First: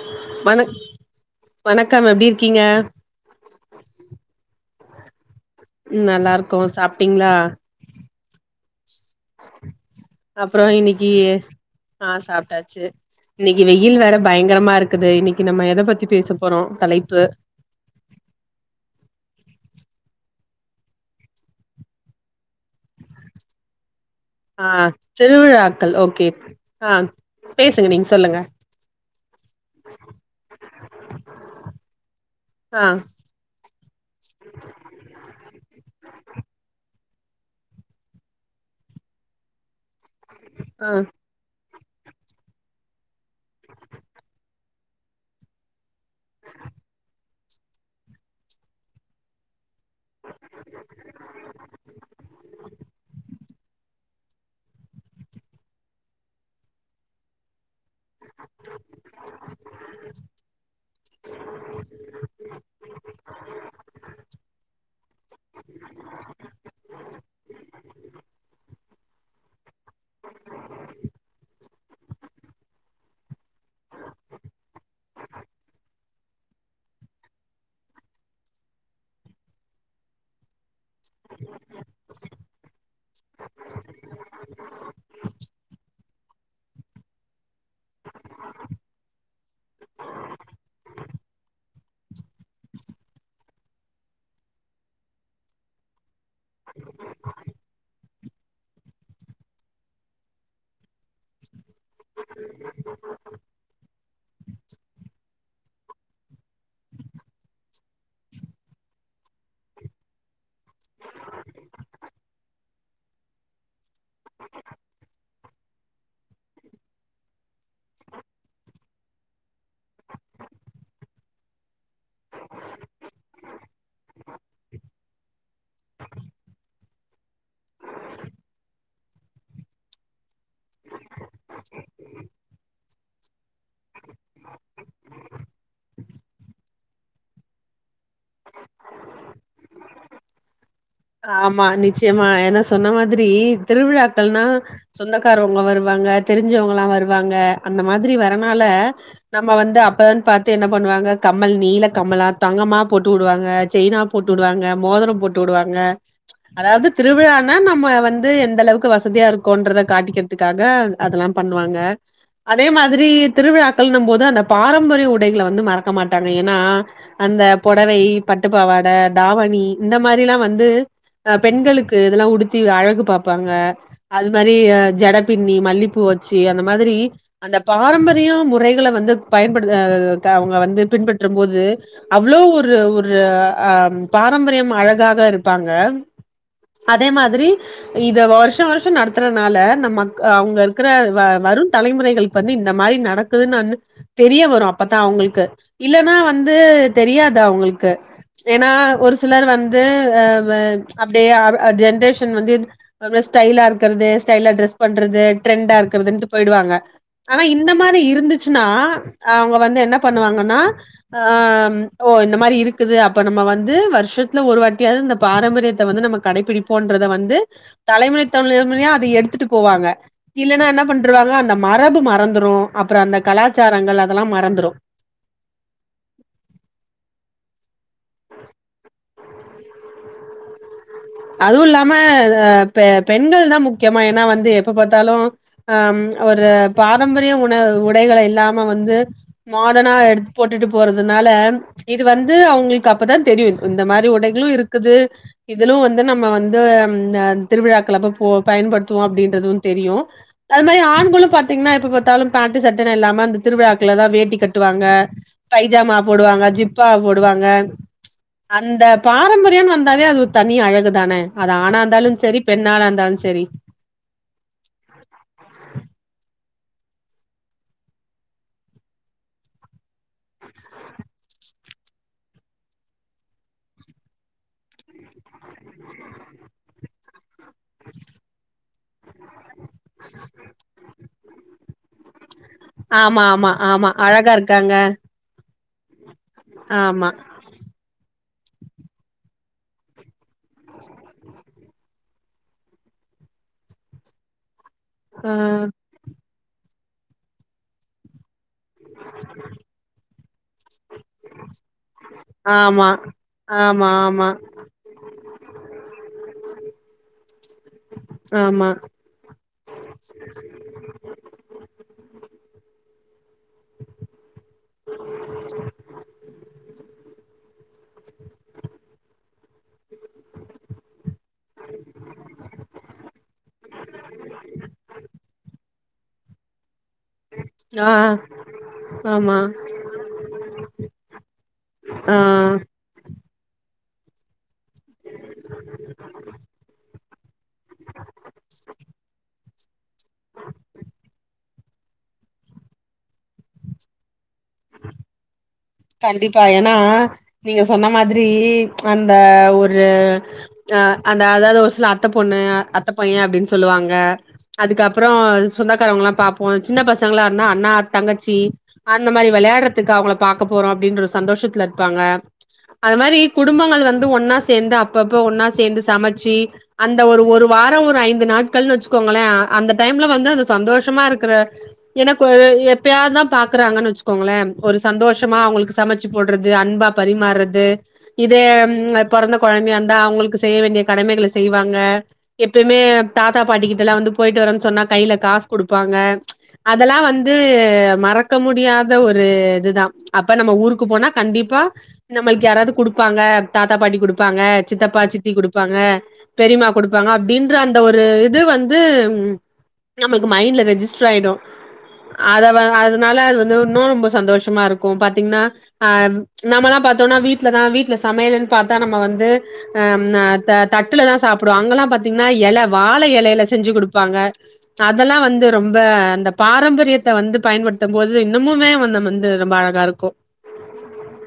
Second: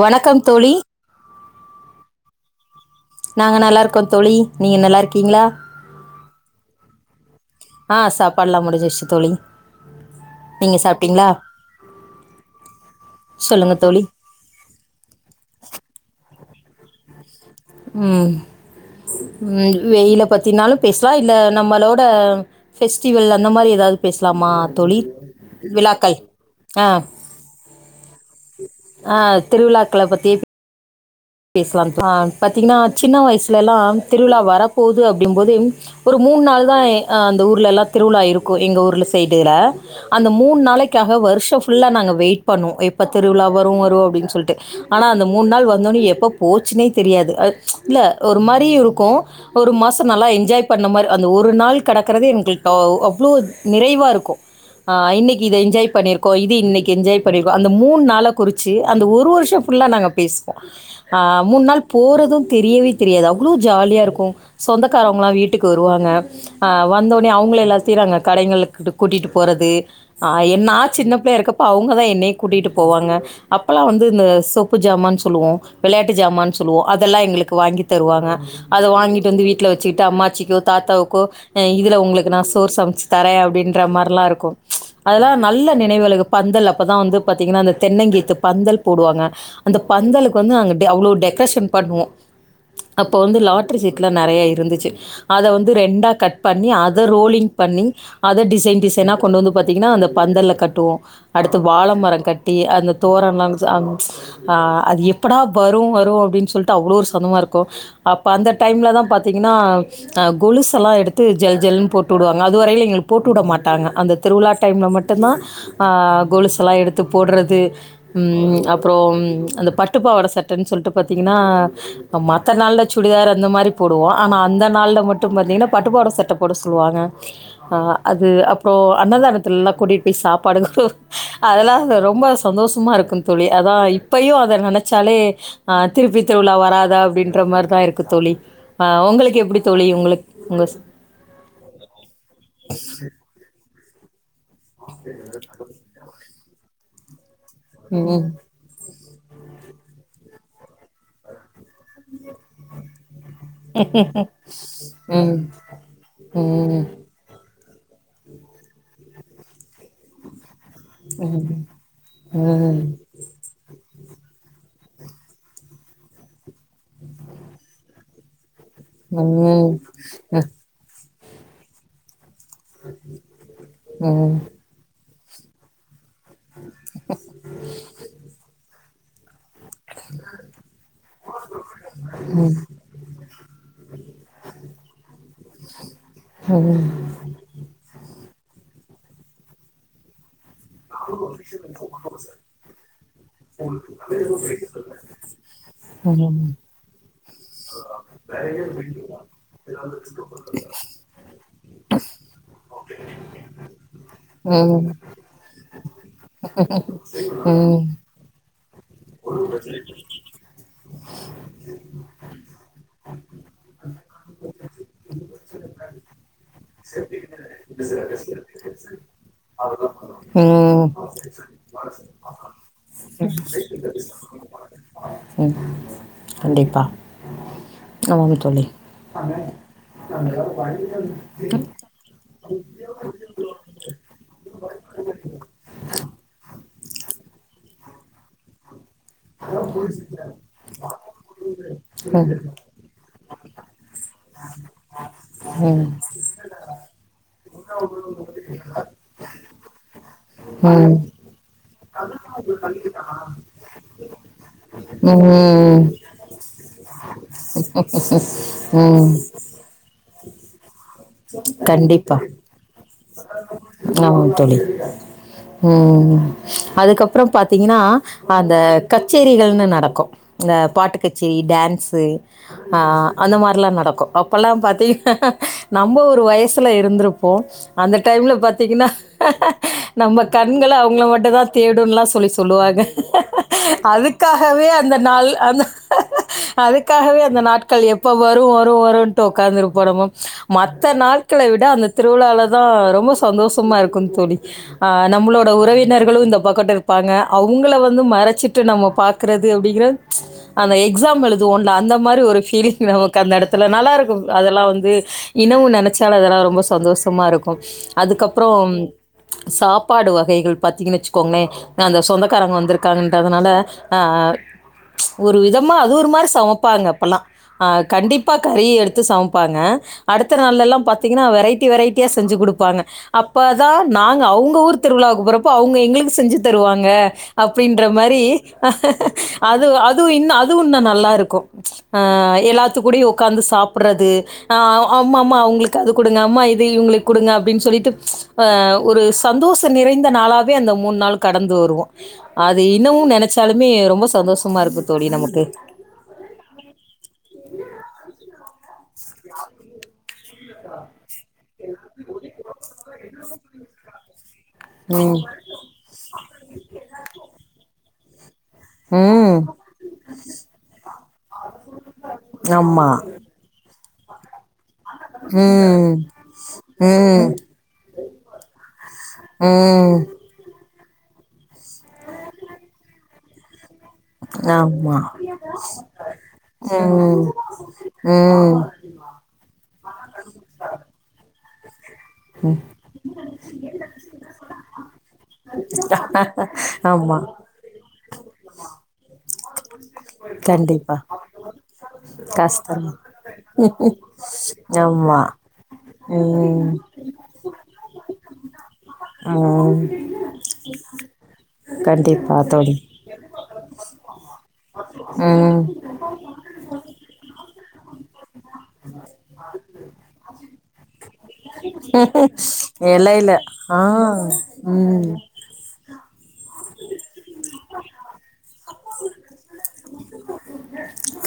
வணக்கம் வணக் தோழி வணக்கம் எப்டி இருக்கீங்க நாங்க நல்லா இருக்கோ தோழி நீங்க நல்லா இருக்கீங்ளா உம் நல்லா இருக்கோ சாப்ட்டீங்களா ஆஹ் சாப்பாட்ல்லா முடுசிஸ்ஸு அப்புறோ இன்னிக்கி ஆஹ் சாப்ட்டாச்சு இன்னைக்கி சொல்லுங்கள் வெயில் தோழி வேற பயங்கரமா இருக்குது இன்னைக்கி நம்ம எத பத்தி பேசுப் போரோ உம் வெயில் வெயில பத்தினாலும் பேஸ்லா இல்ல நம்மளோட ஃபெஸ்டிவல் அந்த மாரி எதாது பேஸ்லாமா ஆ தோழி திருவிழாக்கள் விழாக்கள் ஓகே ஆ ஆஹ் பேசுங்க நீங்க சொல்லுங்க ஆஹ் திருவுழாக்கள பத்தி பேஸ்லாம் தோ பாத்தீங்குனா ஆ சின்ன வய்ஸ்லலா திருவுழா வரப்போது அப்டிங்ம் போது ஒரு மூண் நாள் தா ஆஹ் அந்த ஊர்லெல்லா திருவுழா இருக்கு எங்க ஊர்ல சைடுல அந்த மூண் ஆ நாளைக்காக வருஷோ ஃபுல்லா நாங்க வெய்ட் பண்ணோ எப் ப்ப திருவுழா வரு வரு அப்டின்னு சொல்ட்டு ஆனா அந்த மூண் நாள் வந்தோனே எப் ச்சு இல்ல ஒரு மாரி இருக்கு ஒரு மாச நல்லா என்ஜாய் பண்ண மாரு அந்த ஒரு நாள் கடக்கறதே எங்களுக்கு அவ்ளோ நிறைவா இருக்கு ஆஹ் இன்னைக்கு இத என்ஜாய் பண்ணிர்க்கோ இது இன்னைக்கு என்ஜாய் பண்ணிர்க்கோ அந்த மூண் நாளப் குறிச்சு அந்த ஒரு வர்ஷோ ஃபுல்லா நாங்க பேஸ்வோ ஆஹ் மூண் நாள் போறது தெரியவே தெரியாது அவ்ளோ ஜாலியா இருக்கு சொந்தக்காரவ்ங்லா வீட்டுக்கு வருவாங்க ஆஹ் வந்த ஒனே அவுங்கள எல்லா செய்றாங்க கடைங்களுக்கிட்ட கூட்டிட்டு போறது ஆஹ் என் நா சின்ன ப்ளேயா இருக்கப்போ அவுங்கதா என்னய் கூட்டிட்டு போவாங்க அப்பலா வந்து இந்த சொப்புஜாமான் சொல்லுவோ வெளயாட்டு ஜாமான் சொல்லுவோ அதெல்லா எங்குளுக்கு வாங்கி தருவாங்க அத வாங்கிட் வந்து வீட்ல வச்சுக்ட்டு அம்மாச்சிக்கோ தாத்தா கோ அஹ் இதுல உங்ளுக்கு நா சோர் சம்ச்சு தரே அப்டின்ற மார்லா இருக்கு ச்சு அதுலா நல்ல நினைவுகளு பந்தல் அப்பதா வந்து பத் தீங்கனா அந்த தென்னங்கீத்து பந்தல் போடுவாங்க அந்த பந்தலு அங்க பே அவ்ளோ டெக்ரேஷன் பண்வோ அப்போ வந்து லாட்ரி சீட்லா நெறைய இருந்துச்சு அத வந்து ரெண்டா கட் பண்ணி அத ரோலிங் பண்ணி அத டிசைன் டிசைனா கொண்டு வந்து பாத்தீங்கன்னா அந்த பந்தல்ல கட்டுவோம் அடுத் து வாழ மரம் கட்டி அந்த தோரம்லா அம் ச்சு அ அது எப் எப்படா வரும் வரும் அப்படின்னு சொல்லிட்டு அவ்ளோ ஒரு சந்தமா இருக்கும் அப்போ அந்த டைம்ல தான் பாத்தீங்கன்னா கொலுசுல்லா எடுத்து ஜல் ஜல்லன்னு போட்டு விடுவாங்க அதுவரயும் எங்களுக்கு போட்டுவிட மாட்டாங்க அந்த திருவிழா டைம்ல மட்டும்தான் அஹ் கொலுசு எல்லா எடுத்து போடறது ம் அப்பறம் அந்த பட் பட்டுப்பாவடை சட்டைன்னு சொல்லிட்டு பாத்தீங்கன்னா மத்த நாள்ல சுடிதார் அந்த மாரி போடுவோம் ஆனா அந்த நாள்ல மட்டும் பாத்தீங்கன்னா பட்டுப்பாவட சட்டை போட சொல்லுவாங்க அஹ் அது அப்றோ அன்னதானத்தல எல்லா கூட்டிட்டு போய் சாப்பாடு அதெல்லா ரொம்ப சந்தோஷமா இருக் க்கும் தோழி அதா இப்பயு அத நெனச் ச்சாலே அஹ் திருப்பி திருவிழா வராதா அப்படின்ற மாரிதா இருக்கு தோழி ஆஹ் உங்களுக்கு எப்படி தோழி உங்களுக் உங்க ஆமா நிச்சயமா என்ன சொன்ன மாதிரி திருவிழா க்கள்னா சொந்தக்காரவங்க வருவாங்க தெரிஞ்சவங்கல்லா வரு வாங்க அந்த மாதிரி ம். வரனால நம்ம வந்து அப்பதன் பாத்து என்ன பண்ணுவாங்க கம்மல் நீள கம்மலா தங்கமா போட்டு வுடுவாங்க செயினா போட்டு வுடுவாங்க மோதரம் ம். போட்டு வுடுவாங்க ம். அதாவது திருவிழான் னா நம்ம வந்து எந்த அளவுக்கு வசதியா இருக்கோன்றத காட்டிக்கிறதுக்கா க அதெல்லா பண்ணுவாங்க ம். அதே ம். மாதிரி திருவிழாக்கள்னும்போது து அந்த பாரம்பரிய உடைகள வந்து மறக்க மாட்டாங்க ஏனா அந்த பொடவை பட் ட்டு பாவாட தாவணி ம். இந்த மாரிலா ம். வந்து அ பெண்களுக்கு இதெல்லா உடுத் த்தி அழகு பார்ப்பாங்க அது ம். மாரி ஜட பின்னி மல்லிப்பூ வச் சி அந்த மாதிரி அந்த பாரம்பரிய முறைகள வந் து பயன்படுத் தவங்க வந்து பின்பற்றும் போது அவ்ளோ ஒரு ஒரு ஆம் பாரம்பரியம் அழகாதா இருப்பாங் க அதே மாதிரி இத வரு ஷொ வருஷொ நடத்துறனால நம்மக் அவங்க இருக்குற வ வரும் தலைமுறைகளுக்கு வந்து இந்த மாரி நடக்குதுன்னு வந் தெரிய வரு அப்பதா அவங்களுக்கு இல்லன்னா வந்து ம். தெரியாது அவங்களுக்கு ஏனா ஒரு சிலர் வந்து அஹ் வேன் அப்படியே அவ் அ ஜென்ரேஷன் வந்து ஒரு மாரி ஸ்டைலா இருக்கறது ஸ்டைலா டிரெஸ் ம். பண்றது ட்ரெண்டா இருக்கறதுன்டு போயிடுவாங்க ஆனா இந்த ம். மாரி இருந்துச் சுன்னா அவங்க வந்து என்ன பண்ணுவாங்கன்னா அம் ஓ இந்த மாரி இருக்குது அப்ப நம்ம வந்து வருஷத்துல ஒரு வாட்டியாவ்து இந்த பாரம்பரியத்த வந்து நாம கடைபிடிப்போன்றத வந்து தலைமுறை தலைமுறையா அத எடுத்துட்டு போவாங்க இல்லனா என்ன ம். பண்ட்ருவாங்க அந்த மரபு மறந்துரு அப்புற அந்த கலாச்சார கண்டிப்பா ஆமாங்க தோழி அதுவும் இல்லாம பெ பெண்கள் தா முக்கியமா ஏன்னா வந்து எப்ப பாத்தாலு அ ஒரு பாரம்பரிய உணவு கடைகளே இல்லாம வந்து மாடர்னா எடுத்து போட்டுட்டு போறதுனால இது ம். வந்து அவங்களுக்கு அப்பதா தெரியு இந்த மாரி உடைகளு இருக்குது இதிலு ம். வந்து நம்ம வந்து திருவிழாக்கள் அப்ப போ பயன்படுவோ அப்டின்றதும் தெரியு அது மாரி ம். ஆண்களும் பாத்தீங்ன்னா எப் த்தாலும் பாண்ட்டு சட்டன்னு இல்லாம அந்த திருவிழாக்கள்ள தா வேட்டி கட் ட்டுவாங்க ம். பைஜாமா போடுவாங்க ஜிப் பா போடுவாங் க அந்த ம். பாரம்பரியம்னு வந் தாவே அது ஒரு தனி அழகு தானே அது ஆணாருந்தாலு சரி பெண்ணாருந்தாலு சரி சேரி ஆமா தோழி உம் அதுக்கப்பறம் பாத்தீங்னா அந்த கச்சேரிகள்னு நடக்கும் இந்த பாட்டு கச்சேரி டான்ஸ்ஸு ஆ அந்த மாரிலா நடக்கும் அப்பல்லாம் பாத்தீங்கன்னா நம்ம ஒரு வயசுல இருந்திருப்போம் அந்த டைம்ல பாத் திங்கனா நம்ம கண்கள அவங்கள மட்டுதா தேடும்லா சொல்லிச் சொல்லுவாங்க ஆமா ஆமா ஆமா அழகா அதுக்காகவே இருக்காங்க அந்த நாள் அ ஆமா அதுக்காகவே அந்த நாட்கள் எப்ப ப்ப வரும் வரும் வரும்ன்ட்டு உக்காந்துருப்போ நம்ம மத்த நாட்கள விட அந்த திருவிழால தா ரொம்ப சந்தோஷமா இருக்கும் தோழி ஆ நம்மளோட உறவினர்களு இந்த பக்கட்டுருப்பாங்க அவங்கள வந்து மறச்சி மட்டு நம்ம பாக்குறது அப்டிங்கறாங் அந்த எக்ஸாம் எழுதுவோல்ல அந்த மாரி ஒரு ஃபீலிங் ஆமா நமக்கு அந்ததெடத்துல ஆமா நல்லாருக்கும் ஆமா அதெல்லா வந்து இன்னமு நெனச்சாலே அதெல்லாம் ரொம்ப சந்தோஷமாருக்கும் ஆமா அதுக்கப்றம் சாப்பாடு வகைகள் பாத்தீங்கன்னு வச்சுக்கோங்ளே அந்த சொந்தக்காரங்க வந்திருக்காங்கன்றதுனால அஹ் ஆ ஒரு விதமா அது ஒரு மாரி சமப்பாங்க அப்பல்லா ஆஹ் கண்டிப்பா கறி எடுத்து சமைப்பாங்க அடுத்த நாள்ல எல்லாம் பாத்தீங்கன்னா வெரைட்டி வெரைட்டியா செஞ்சு குடுப்பாங்க அப்பதா நாங்க அவங்க ஊர் திருவிழாவுக்கு போறப்போ அவங்க எங்களுக்கு செஞ்சு தருவாங்க க அப்டின்ற ஆ மாரி ஆமா அது அது இன்னும் நல்லா இருக்கும் ஆ எல்லாத்து கூடயு உட்காந்து சாப்புட்றது ஆ அம்மா அம்மா அவங்ளுக்கு அது கொடுங்க அம்மா இ இவங்களுக்கு கொடுங்க அப்படின்னு ஆ ஒரு சந்தோஷ நிறைந்த நாளாவே அந்த மூணு நாள் கடந்து வருவோ அது இன்னமு நெனச்சாலுமே ரொம்ப சந்தோஷ ம்மா இருக்கு தோழி நமக்கு கண்டிப்பா ஏனா நீங்க சொன்ன மாதிரி அந்த ஒரு ஆ அந்த அதாவது ஒரு சில அத்த பொண்ணு அத்த பையன அப்டின் சொல்லுவாங்க அதுக்கப்ற ம். சொந்தக்காரவங்லா பாப்போ சின்ன பசங்களாருந்தா அண்ணா தங்கச்சி அந்த மாரி ம். வெளயாட்றத்துக்கு அவங்கள பா அப்டின்ற ஒரு சந்தோஷத்துல இருப்பாங்க ஆமா. அது மாரி குடும்ப [unintelligible] வந்து ஒன்னா சேந்து அப்பப்ப ஒன்னா சேந்து ம். சமைச்சு அந்த ஒரு ம். ஒரு வாரொ ஒரு ஐந்து நாட்கள் வச்சுக்கோங்களே அந்த ம். டைம்ல வந்து அந்த சந்தோஷ ஷமாருக்குற எனக்கு எப்பயா தா பாக்குறாங்கனு வச் சுக்கோங்களே ஒரு ஆமா. சந்தோஷ அவங்களுக்கு சமைச்சு போடுறது அன்பா ம். பரிமார்றது இதே ம். பொறந்த கொழந்தையா இருந்தா அவங்களுக்கு செய்ய வேண்டிய கடமைகள செய்வாங்க எப்பியுமே தாத்தா பாட்டி கிட்டலா வந்து போயிட்டு வரேன் சொன்னா கைல காஸ் குடுப்பாங்க அதெல்லா ஆமா. வந்து மறக்க முடியாத ஒரு அதுதா அப்ப நம்ம ஊருக்கு கண்டிப்பா. போனா கண்டிப்பா நம்மளுக்கு யாராது கஷ்டம். குடுப்பாங்க தாத்தா பாட்டி குடுப்பாங்க சித்தப்பா ஆமா சித்தி குடுப்பாங்க பெரிமா ம் குடுப்பாங்க அப்டின்ற அந்த ஒரு து வந் து ம் நமக்கு மைண்ட்ல ரெஜிஸ்டர் ஆயிடு கண்டிப்பா அத தோழி அதனால அது வந்து இன்னு ரொம்ப சந்தோஷ கு பாத்தீங்னா ம் ஆ நமலா பாத்த தோனா வீட்ல தா வீட்ல சமையல்ன் பாத்தா நம்ம வந்து ம் ஆ தட்டுலதா [unintelligible] சாப்டோ அங்கலா பாத்தீங்னா எல வாழை எலையில எலைல செஞ்சு ஆ குடுப்பாங்க ம் அதெல்லா வந்து ரொம்ப அந்த பாரம்பரியத் த வந்து பயன்படுத்த போது இன்னமுமே வந்து [unintelligible] எல்லாருக்கு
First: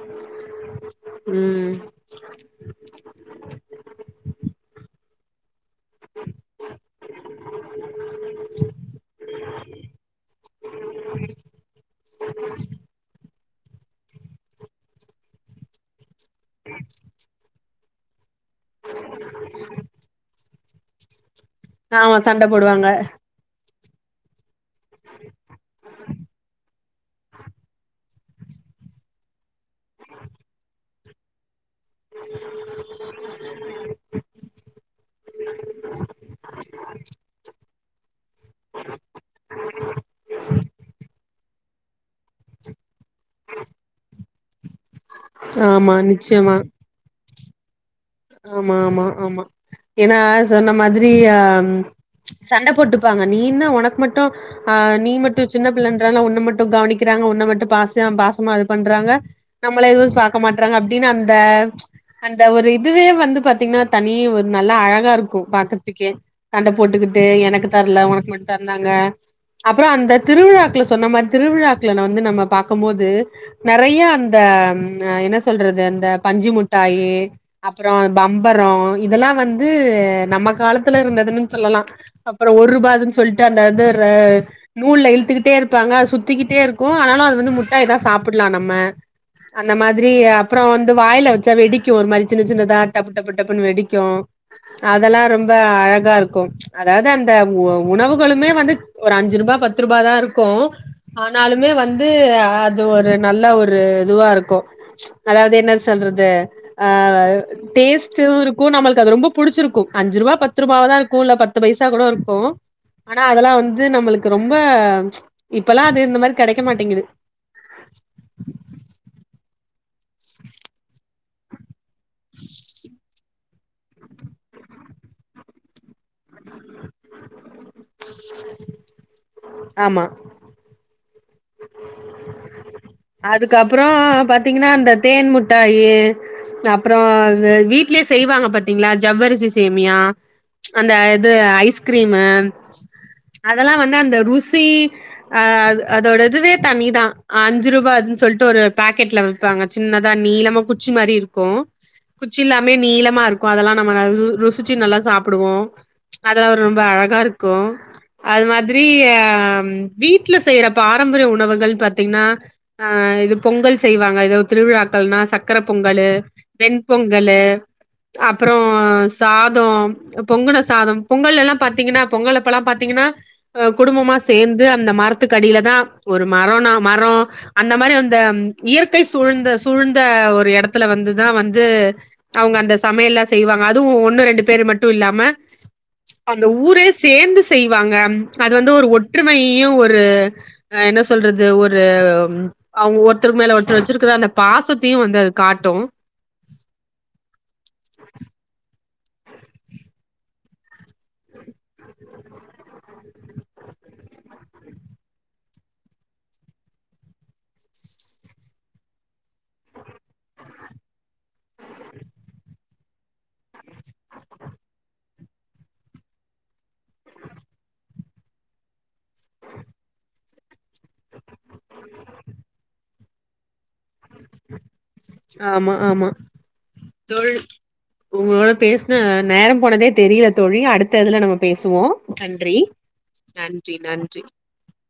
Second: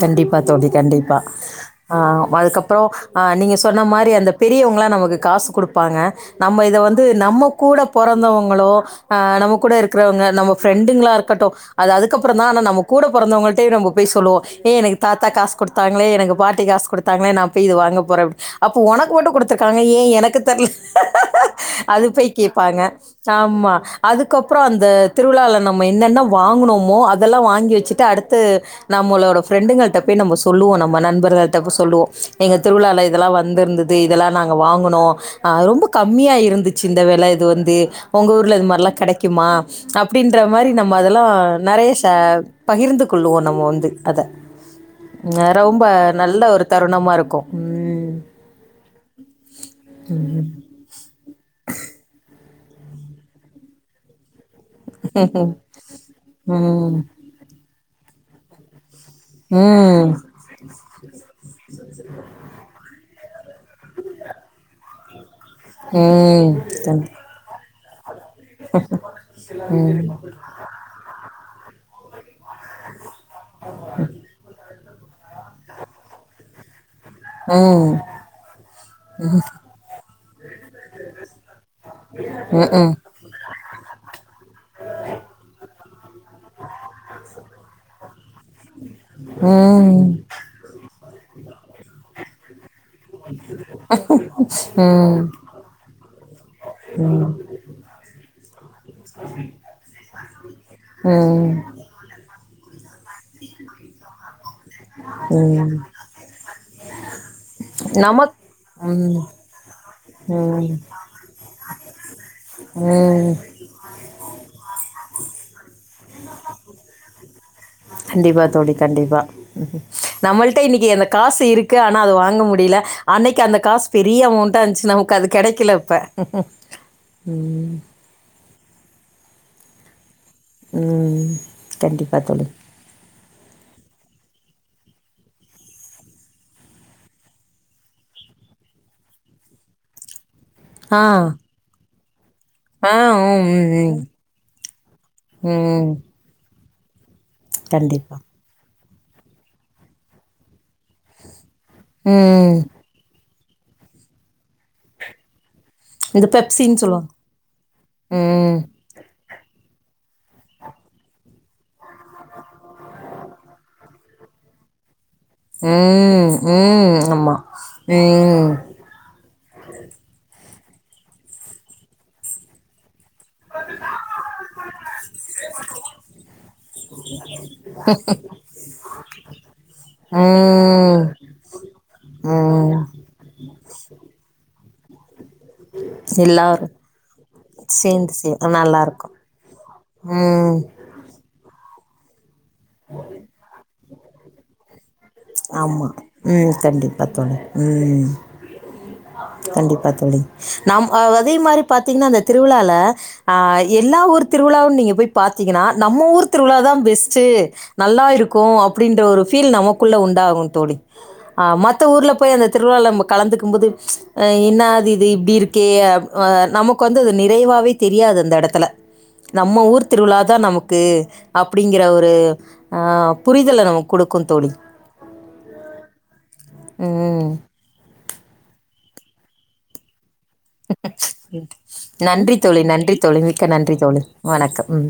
கண்டிப்பா தோழி கண்டிப்பா ஆ அதுக்கப்ற ஆ நீங்க சொன்ன மாரி அந்த பெரியவங்லா நமக்கு காசு குடு பாங்க நம்ம இத வந்து நம்ம கூட பொறந்தவங்ளோ ஆ நம்ம கூட இருக்றவங்க நம்ம ஃபிரெண்டுங்ளா இருக்கட்டு ஆ அதுக்கப்ற தா ஆனா நம்ம கூட பொறந்தவங்க கி டே நம்ப போய் சொல்லுவோ ஏ எனக்கு தாத்தா காசு கொடுத்தாங்களே எனக்கு பாட்டி காசு கொடுத்தாங்களே நா போய் இது வாங்க போற அப்போ உனக்கு மட்டு கொடுத்துருக்காங்க ஏ எனக்கு தரல ஆஹ அது ஆமா போய் சண்ட கேப்பாங்க போடுவாங்க ஆமா அதுக்கப்புறோ அந்த திருவிழாலனம் நம்ம என்னன்ன வாங்குனோம் மோ அதெல்லா வாங்கி வச்சுட்டு அடுத்து நம்மளோட பிரரெண்டுங்கள்டிட்டப்பேய் நம்ம சொல்லுவோ நம்ம நண்பர்கள் ட்ட போ சொல்லுவோ எங்க திருவிழாவில இதெல்லா வந்திருந்தது இதெல்லா நாங்க வாங்கினோ ரொம்ப கம்மியா இருந்துச்சு இந்த வெல இது வந்து உங்க ஊர்ல இது மாதிரிலா கெடைக்குமா அப்படின்ற மாரி நம்ம அதெல்லா நறைய சே பகிர்ந்து கொள்ளுவோ நம்ம வந்து அத ரொம்ப ஆமா நல்ல நிச்சயமா ஒரு தருணமா இருக்கு ம் ஆமா ஆமா ஆமா ஏன்னா சொன்ன மாதிரி ஆ சண்டை போட்டுப்பாங்க நீன்ன ஒனக்கு மட்டு ஆ நீ மட்டு சின்ன பிள்ளேன்றனால உன்ன மட்டு ம். கவனிக்கிறாங்க உன்ன மட்டு பாசோ [unintelligible] பாசமா இது பண்றாங்க நம்மள ம். எதுவு பாக்க மாட்டறாங்க அப்பிடின்னு அந்த அந்த ஒரு யே வந்து பாத்தீங்கன்னா தனி ஒரு நல்ல அழகா இருக்கும் பாக்கத்துக்கே ம் சண்ட கண் போட்டுக்கிட்டு எனக்கு தரல உனக்கு மட்டுந்தாங்க அப்புறோ அந்த திருவிழாக்குல சொன்ன மாரி திருவிழாக்கல வந்து நம்ம பாக்கும் போது நெறைய அந்த ஆ என்ன சொல்றது அந்த பஞ்சு முட்டாயி அப்புறோ ம் பம்பரோ இதெல்லா வந்து நம்ம காலத்துல இருந்ததுன்னு சொல்லலா அப்புறோ ஒரு ம்ஹூம் ரூபாதுன்னு சொல்லிட்டு அந்த இது நூலுல இழுத்துக்கிட்டே இருப்பாங்க அது சுத்திக்கிட்டே இருக்கு ஆனாலும் அது வந்து முட்டாய்தா சாப்பிடலா நம்ம அந்த ம் மாதிரி ம் அப்புறோ வந்து வாயில வச்சா வெடிக்கு ஒரு மாதிரி சின்னசின்னதா டப்பு டப்பு டப்புனு வெடிக்கு அதெல்லா ரொம்ப அழகா இருக்கு அதாவது அந்த உணவுகளுமே வந்து ஒரு அஞ்சு ரூபா பத்து ரூபா தா இருக்கு ம் ஆனாலுமே வந்து அது ஒரு நல்ல ஒரு இதுவா இருக்கு அதாவது என்ன ம் சொல்றது ஆஹ் நமக் டேஸ்டும் இருக்கும் நம்மளுக்கு அது ம் ரொம்ப புடிச்சிருக்கும் அஞ்சு ரூபா் பத்து ம் ரூபாதான் இருக்கும் இல்ல பத்து பைசா கூட இருக்கும் ஆனா ம் அதெல்லாம் வந்து நம்மளுக்கு ரொம்ப [unintelligible] இப்பல்லாம் அது இந்த மாதிரி கிடைக்க மாட்டேங்குது ம் ம் நம்மள்ட இன்னைக்கு எனக் காசு இருக் கு ஆனா அது வாங்க முடியல அன்னைக் கு அந்த காச பெரிய அமௌண்டா இருந்துச்சு நமக்கு அது கிடைக்கலப்ப ம் ஆமா உம் கண்டிப்பா தோழி அதுக்கப்புறம் பாத்தீங்கன்னா இந்த தேன் முட்டாயி அப்புறம் வீட்லயே செய்வாங்க பாத்தீங்களா ஜவ்வரிசி சேமியா அந்த ஆ இது ஐஸ் கிரீமு ஆ ம் அதெல்லாம் ம் ம் வந்து அந்த ருசி அஹ் ம் அதோட இதுவே தனிதான் அ ஞ்சு ரூபா கண்டிப்பா அன்னு சொல்லிட்டு ஒரு பாக்கெட்ல விப்பாங்க சின்னதா நீளமா குச்சி மாரி இருக்கும் குச்சி ம் இல்லாமே நீளமா இருக் கு அதெல்லாம் நம்ம ருசிச்சு நல்லா சாப்டுவோம் இந்த அதா ஒரு ரொம்ப பெப்சின்னு சொல்லுவாங்க அழகா இருக்கும் அது ம் மாதிரி ஹ் வீட்டுல செய்யற பாரம்பரிய உணவுகள் பாத்தீங்கன்னா ஆஹ் இது பொங்கல் செய்வாங்க ஏதோ திருவிழா க்கள்னா சக்கர பொங்கல்லு ம் வெண் ம் ஆமா பொங்கல்லு ம் அப்புறம் சாதம் பொங்கன சாதம் பொங்கல்லா பாத்தீங்கன்னா பொங்கல் அப்ப எல்லா பாத்தீங்கன்னா அஹ் குடும்பமா சேர்ந்து அந்த மரத்துக்கடியிலதான் ஒரு மரோனா மரம் அந்த மாதிரி அந்த இயற்கை சூழ்ந்த சூழ்ந்த ஒரு இடத்துல ம் வந்துதான் வந்து அவங்க அந்த ம் சமையல்லாம் செய்வாங்க அதுவும் ஒன்னும் ரெண்டு பேர் மட் டும் இல்லாம அந்த எல்லாரு ஊரே சேர்ந்து செய்வாங்க சேந்து சே அது வந்து ஒரு நல்லாருக்கு ஒற்றுமையும் ஒரு ம் ஹ என்ன சொல்றது ஒரு அ அவங்க ஒருத்தருக்கு மேல ஒருத்தர் வச்சிருக்கற அந்த பாச ஆமா உம் கண்டிப்பா தோழி உம் கண்டிப்பா தோழி நாம் அதே மாதிரி பாத்தீங்கன்னா அந்த திருவிழால அ எல்லா ஊர் திருவிழாவும் நீங்க போய் பாத்தீங்கன்னா நம்ம ஊர் திருவிழா தான் பெஸ்ட்டு நல்லா இருக்கும் அப்படின்ற ஒரு ஃபீல் நம்ம க்குள்ள உண்டாகும் தோழி அஹ் மத்த ஊர்ல போய் அந்த திருவிழால நம்ம கலந்துக்கும் போது அஹ் என்ன அது இது இப்படி இருக்கே அஹ் நமக்கு வந்து அது நிறைவாவே தெரியாது அந்த இடத்துல நம்ம ஊர் திருவிழாதான் நமக்கு அப்படிங்கிற ஒரு அஹ் புரிதல நமக்கு கொடுக்கும் தோழி ஆமா ஆமா ம். தோழி உங்களோட பேசின நேரம் போனதே தெரியாது நன்றி தோழி நன்றி தோழி மிக்க நன்றி தோழி வணக்கம் உம்